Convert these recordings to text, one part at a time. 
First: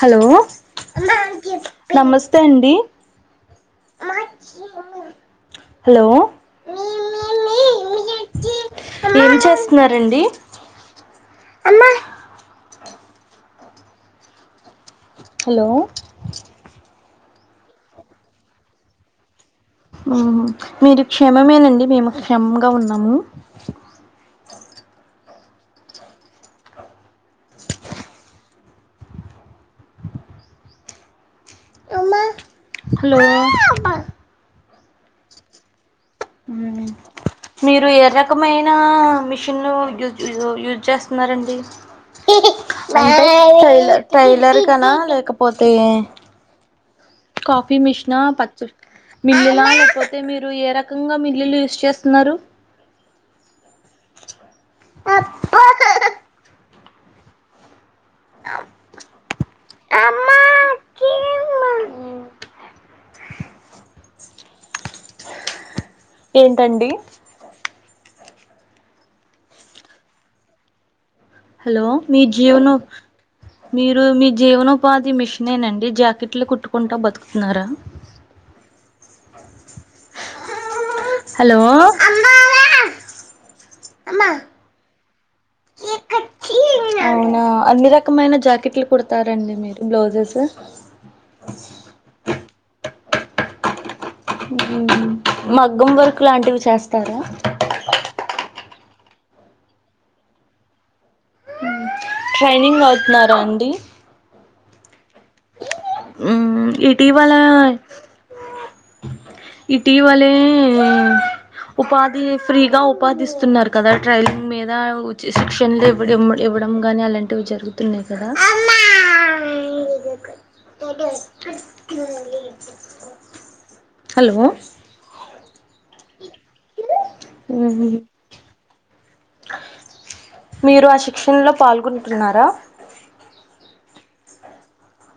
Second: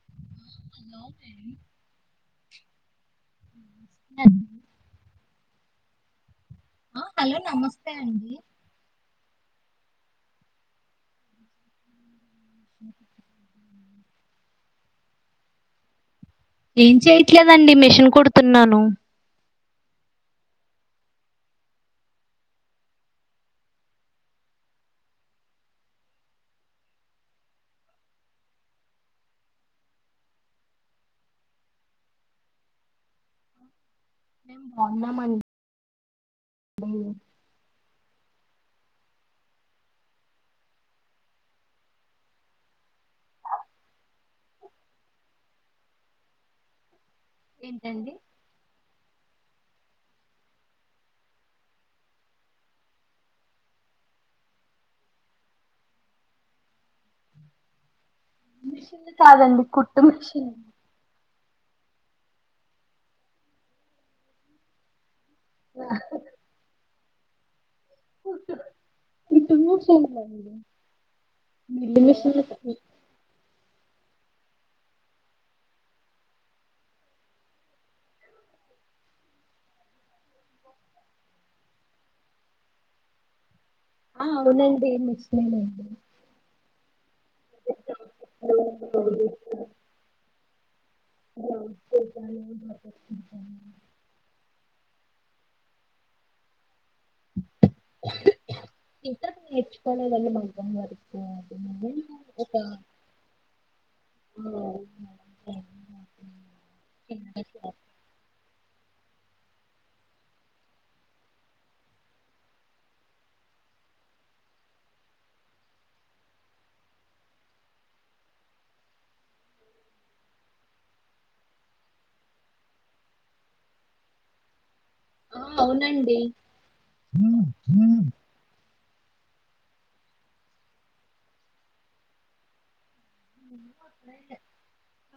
Hello నమస్తే అండి hello hello నమస్తే అండి ఏం చేస్తున్నారండి అమ్మా స హలో ఏం చెయట్లేదండి మిషన్ కుడుతున్నాను ఉ మీరు క్షమమేనండి మేము క్షమంగా ఉన్నాము హలో మేం బాగున్నామండి మీరు ఎర రకమైన మిషన్ యూజ్ చేస్తున్నారండి ట్రైలర్ కనా లేకపోతే కాఫీ మిషన్ పచ్చ మిల్లిలా లేకపోతే మీరు ఏ రకంగా మిల్లులు యూస్ చేస్తున్నారు [inaudible] మిషన్ కాదండి కుట్టు మిషన్ మ ఏంటండి ఇ [unintelligible] హలో మీ జీవనవ్ మీరు మీ జీవనోపాధి మిషన్ ఏనండి జాకెట్లు కుట్టుకుంటా బతుకుతున్నారా హలో ఆ అవునండి అవునా అన్ని రకమైన జాకెట్లు కుడతారండి మీరు బ్లౌజెస్ మగ్గం వర్క్ లాంటివి చేస్తాం క్కను ఇంక నేర్చుకోలేదండి మగ్గం వర్క్ ట్రైనింగ్ అవుతున్నారా అండి అ ఇటీ వాలా ఇటీవలే ఉపాధి ఫ్రీగా ఉపాధిస్తున్నారు కదా ట్రైలింగ్ మీద శిక్షణలువ్వ ఇవ్వడం గాని అలాంటివి జరుగుతున్నాయి కదా హలో అవునండి మీరు ఆ శిక్షణలో పాల్గొంటున్నారా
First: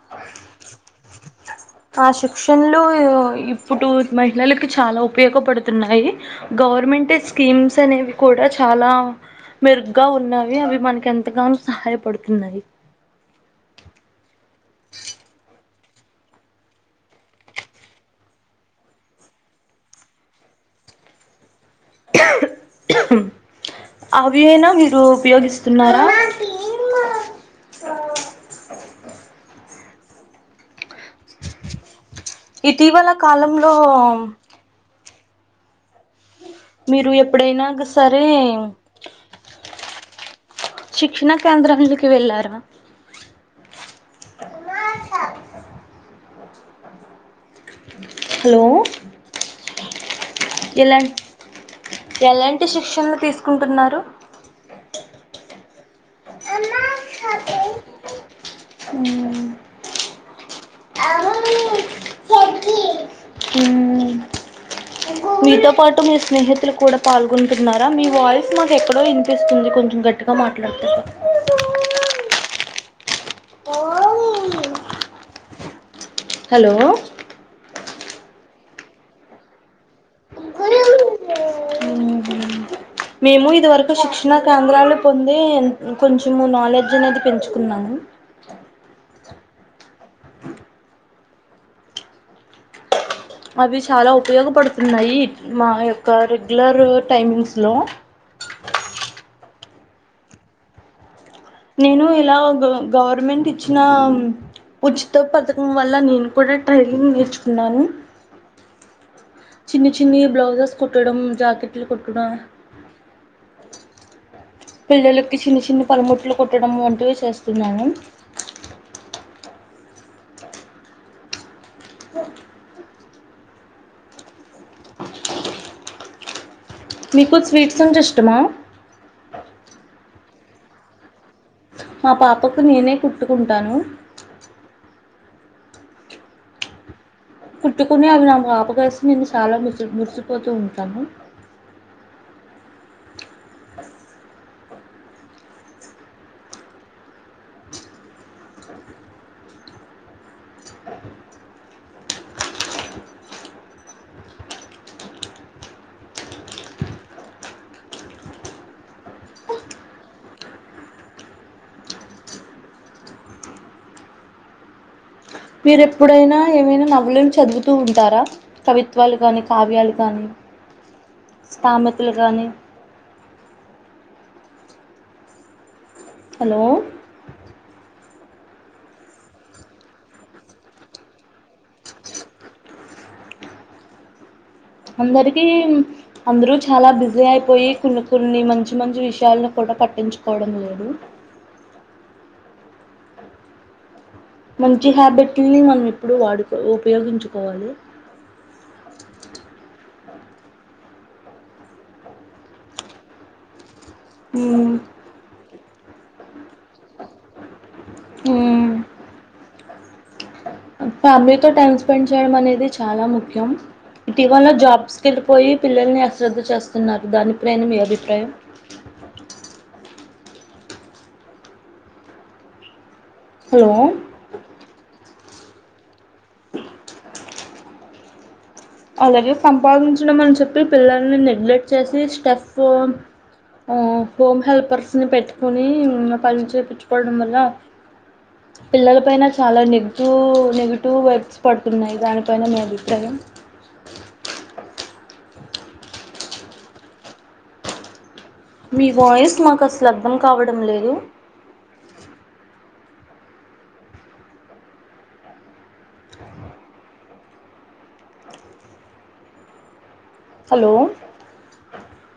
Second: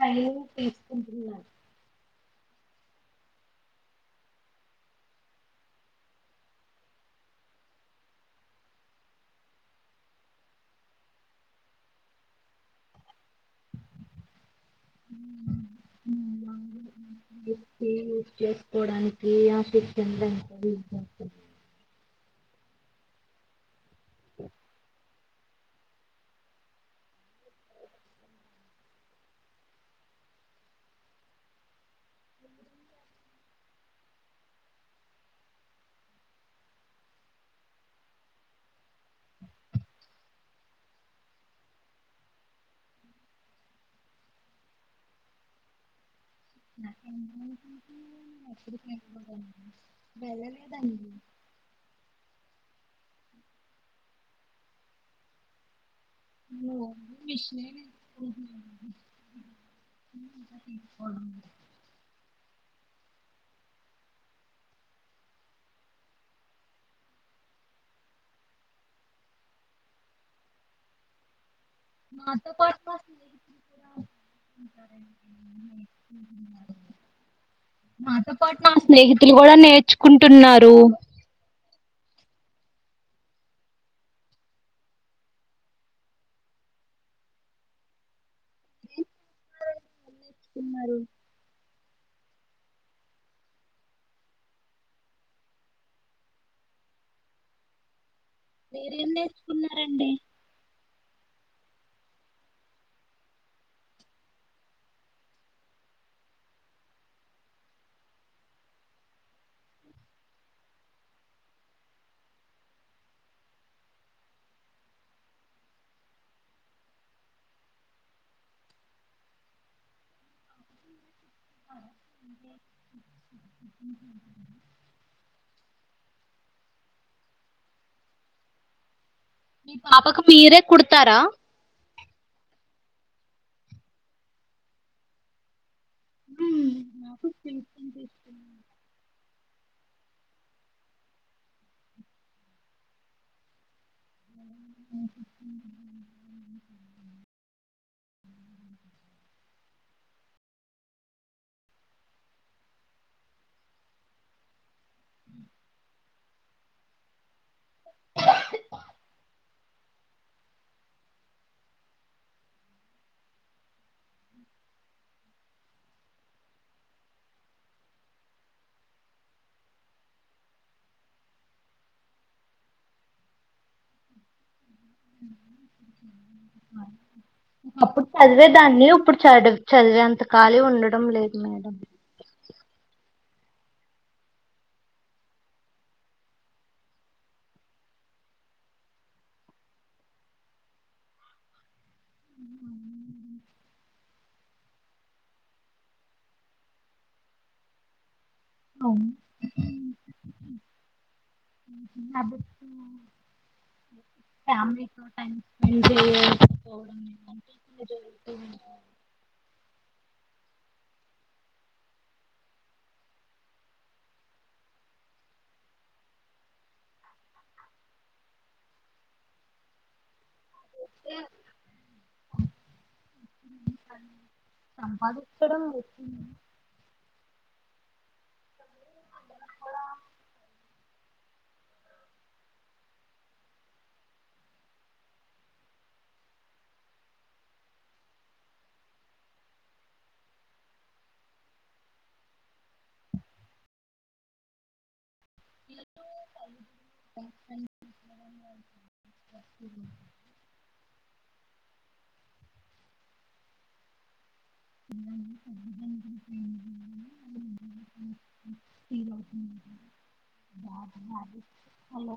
అ అ ఆ శిక్షణలు ఇప్పుడు మహిళలకి చాలా ఉపయోగపడుతున్నాయి గవర్నమెంట్ స్కీమ్స్ అనేవి కూడా చాలా మెరుగ్గా ఉన్నావి అవి మనకి ఎంతగానో సహాయపడుతున్నాయి [inaudible] యూస్ చేసుకోడానికి ఆశించందింత వి అవి అయినా విరుూ ఉపయోగిస్తున్నారా ఇటీవల కాలంలో మీరు ఎప్పుడైనా క సరే శిక్షణ కేంద్రాకి వెళ్ళారా అ హలో ఎప్పుడు వెలలేదండి ఎలా వెళ్ళలేదండి ఎలాంటి శిక్షణలు తీసుకుంటున్నారు విష [inaudible] మ్మ్ ఉ అ ఉమ్ మీతో పాటు మీ స్నేహితులు కూడా పాల్గొంటున్నారా మీ వాయిస్ నాకు ఎక్కడో వినిపిస్తుంది కొంచెం గట్టిగా మాట్లాడతారా మా తో పాటు మా స్నేహితులు కూడా ఉంటారండి హలో నాతో పాటు నా స్నేహితులు కూడా నేర్చుకుంటున్నారు మ్మ్. మేము ఇదివరకు శిక్షణ కేంద్రాలు పొందే కొంచెము నాలెడ్జ్ అనేది పెంచుకున్నాను నేర్చుకున్నారు అవి చాలా ఉపయోగపడుతున్నాయి మా యొక్క రెగ్యులర్ టైమింగ్స్ లో మీరేం నేర్చుకున్నారండి నేను ఇలా గవర్నమెంట్ ఇచ్చిన ఉచిత పథకం వల్ల నేను కూడా ట్రైనింగ్ నేర్చుకున్నాను చిన్ని చిన్ని బ్లౌజస్ కుట్టడం జాకెట్లు కొట్టడం పిల్లలకి చిన్ని చిన్ని పలుముట్లు కొట్టడం వంటివి చేస్తున్నాను అఓ మీకు స్వీట్స్ అంటే ఇష్టమా మీ పాపకు మీరే కుడతారా మా పాపకు నేనే కుట్టుకుంటాను ఉమ్ కుట్టుకుని అవి నా పాపకేసి నేను చాలా ముసి మురిసిపోతూ ఉంటాము [inaudible] మీరు ఎప్పుడైనా ఏమైనా నవలులను చదువుతూ ఉంటారా కవిత్వాలు కానీ కావ్యాలు కానీ సామెతలు కానీ హలో అప్పుడు చదివేదాన్ని ఇప్పుడు చది చదివే అంత కాలి ఉండడం లేదు మేడం అందరికీ అందరూ చాలా బిజీ అయిపోయి కొన్ని కొన్ని మంచి మంచి విషయాలను కూడా పట్టించుకోవడం లేదు మంచి హ్యాబిట్ని మనం ఎప్పుడు వాడుకో ఉపయోగించుకోవాలి అవు [unintelligible] మ్మ్ ఫ్యామిలీతో టైమ్ స్పెండ్ చేయటం [unintelligible] మ్మ్ ఫ్యామిలీతో టైం స్పెండ్ చేయడం అనేది చాలా ముఖ్యం ఇటీవల జాబ్స్కి వెళ్ళిపోయి పిల్లల్ని అశ్రద్ధ చేస్తున్నారు దాని పైన మీ అభిప్రాయం అతే హలో ఇక్కడ అలాగే సంపాదించడం అని చెప్పి పిల్లల్ని నెగ్లెక్ట్ చేసి స్టెఫ్ హోమ్ హెల్పర్స్ని పెట్టుకొని పని చేయించుకోవడం వల్ల పిల్లల పైన చాలా నెగిటివ్ నెగిటివ్ వైబ్స్ పడుతున్నాయి దానిపైన మీ అభిప్రాయం మీ వాయిస్ మాకు అసలు అర్థం కావడం లేదు హలో [unintelligible] హలో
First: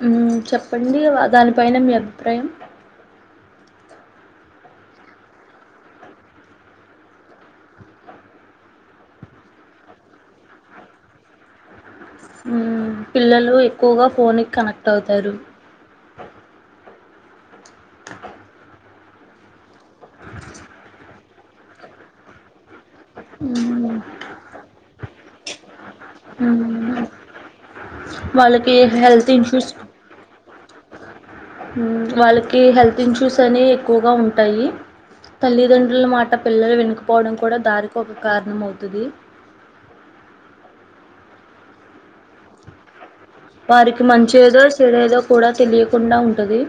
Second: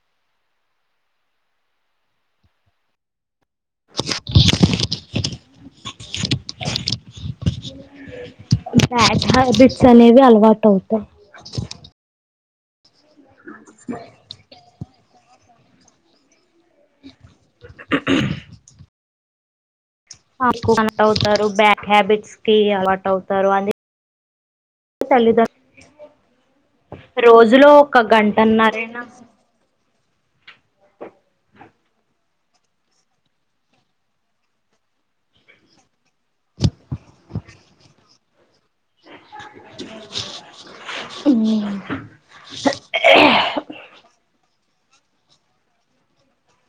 హమ్ చెప్పండి దానిపైన మీ అభిప్రాయం బ్యాడ్ హ్యాబిట్స్ అనేవి అలవాటు అవుతాయి హమ్ పిల్లలు ఎక్కువగా ఫోన్కి కనెక్ట్ అట్ అవుతారు అట్ అవుతారు బ్యాడ్ హ్యాబిట్స్ కి అలవాట్ అవుతారు అది మ్మ్ తల్లిదండ్రులు మ్మ్ రోజులో ఒక వాళ్ళకి గంటన్నరైనా హెల్త్ ఇన్యూస్ హమ్ వాళ్ళకి హెల్త్ ఇన్ష్యూస్ అని ఎక్కువగా ఉంటాయి తల్లిదండ్రుల మాట పిల్లలు వినుకపోవడం కూడా దానికి ఒక కారణం అవుతది ఉ వారికి మంచిేదో చేడేదో కూడా తెలియకుండా ఉంటది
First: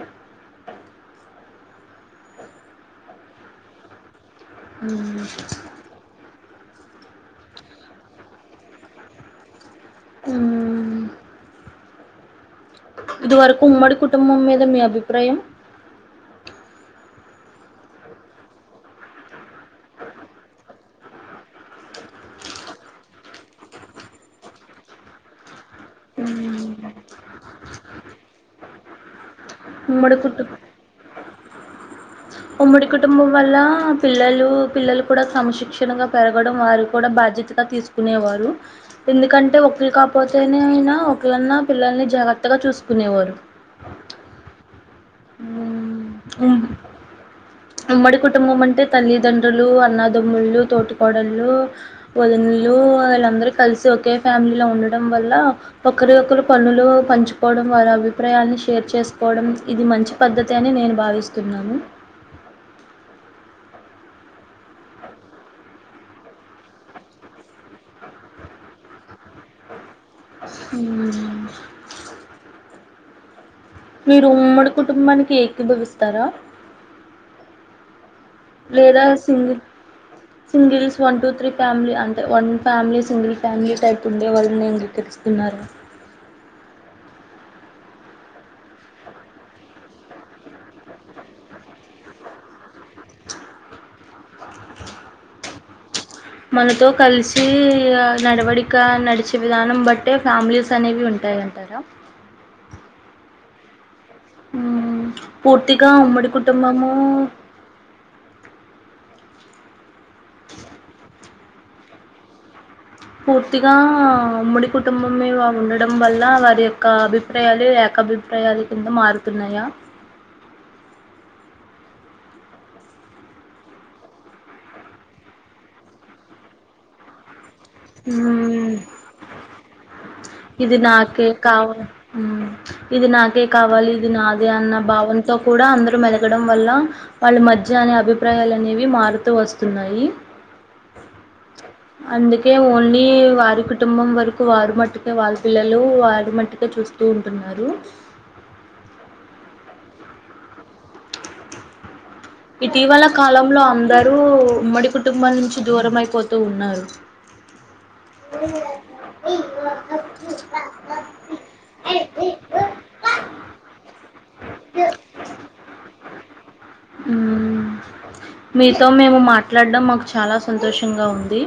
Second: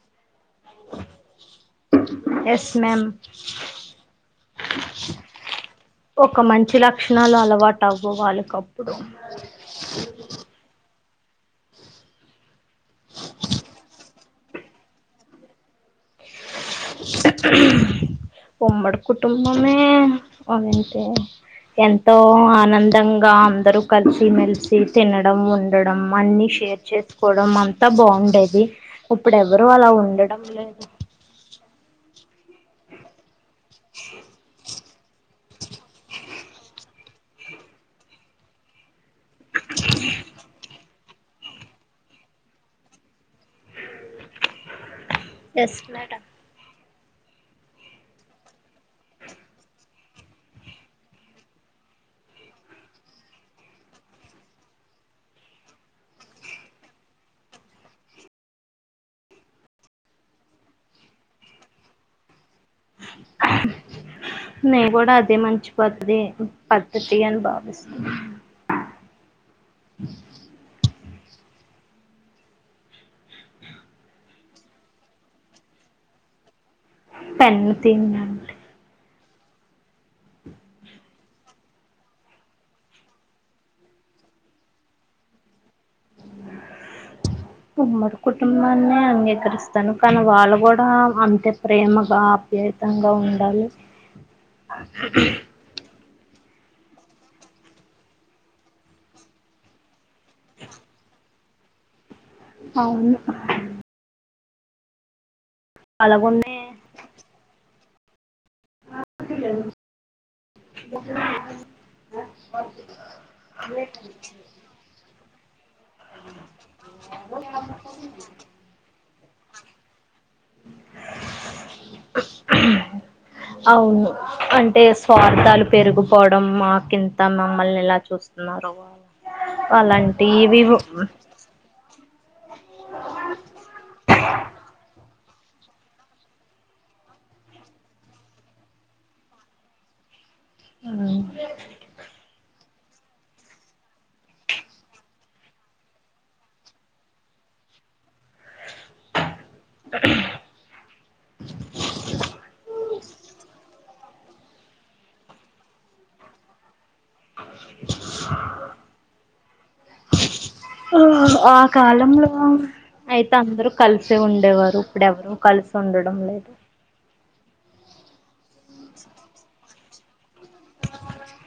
ఎస్ మేమ్ అ ఒక మంచి లక్షణాలు అలవాటు అవ్వవు వాళ్ళకప్పుడు ఉ ఇది వరకు ఉమ్మడి కుటుంబం మీద మీ అభిప్రాయం ఉమ్మడి కుటుంబమే అదంటే ఎంతో ఆనందంగా అందరూ కలిసి మెలిసి తినడం ఉండ డం అన్ని షేర్ చేసుకోవడం అం అంతా బాగుండేది ఇప్పుడు ఏ ఎవరు అలా ఉమ్మడి ఉండడం కుటు లేదు ఉమ్మడి కుటుంబం వల్ల పిల్లలు పిల్లలు కూడా క్రమశిక్షణగా పెరగడం వారు కూడా బాధ్యతగా తీసుకునేవారు ఎందుకంటే ఒకరు కాకపోతేనే అయినా ఒకలన్నా పిల్లల్ని జాగ్రత్తగా చూసుకునేవారు ఎస్ మేడం అ అ ఉమ్మడి కుటుంబం అంటే తల్లిదండ్రులు అన్నదమ్ముళ్ళు తోటి కోడళ్ళు వదనలు వాళ్ళందరూ కలిసి ఒకే ఫ్యామిలీలో ఉండడం వల్ల ఒకరి ఒకరు పనులు పంచుకోవడం వాళ్ళ అభిప్రాయాలని షేర్ చేసుకోవడం ఇది మంచి పద్ధతి అని నేను భావిస్తున్నాను నే కూడా అదే మంచి పద్ధతి పద్ధతి అని భావిస్తున్నాను అ మీరు ఉమ్మడి కుటుంబానికి ఏకిభావిస్తారా పెన్ను తీయండి లేదా single singles one two three family అంటే one family single family type ఉండే వాళ్ళని అంగీకరిస్తున్నారు ఉమ్మడి కుటుంబాన్ని అంగీకరిస్తాను కానీ వాళ్ళు కూడా అంతే ప్రేమగా అప ఆప్యాయంగా ఉండాలి మనతో కలిసి నడవడిక నడిచే విధానం భట్టే ఫ్యామిలీస్ అనేవి ఉంటాయింటారా అవును ఉ పూర్తిగా ఉమ్మడి అలాగున్నే కుటుంబము పూర్తిగా ఉమ్ముడి కుటుంబమే వాళ్ళుండేది ఉండడంవల్ల వారి యొక్క అభిప్రాయాలు ఏకభిప్రాయాలు కింద మారుతున్నాయా అవును అంటే స్వార్థాలు పెరిగిపోవడం మాకింత మా మమ్మల్ని ఎలా చూస్తున్నారో హ్మ్. అలాంటివి ఏవేవో ఉమ్ ఇది నాకే కావాలి ఇది నాదే అన్న భావన తో కూడా అందరూ మెలగడం వల్ల వాళ్ళ మజ్య అనే అభిప్రాయాలు అనేవి మారుతూ వస్తున్నాయి. అందు కే ఓన్లీ వారి కుటుంబం వరకు వారు మట్టుకే వాళ్ళు పిల్లలు వారు మట్టుకే చూస్తూ ఉంటున్నారు. ఇటీవల కాలంలో అంద రూ ఉమ్మడి కుటుంబాల నుంచి దూరమైపోతూ ఉన్నారు ఆ ఆ కాలంలో అయి తే అందరు కల్స్ సే ఉండేవారు ఇప్పుడెవరు కలిసి ఉండడం లేదు ఉమ్మ్ మీతో మేము మాట్లాడ్డం మాక్ చాలా సంతోషంగా ఉంది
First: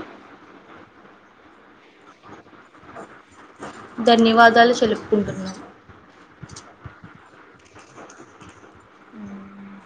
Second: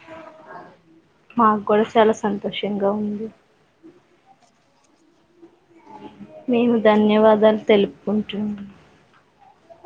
మాకు కూడా చాలా సంతోషంగా ఉంది తెలుసుకుంటున్నా మేము ధన్యవాదాలు తెలు పు కుంటునా ఉ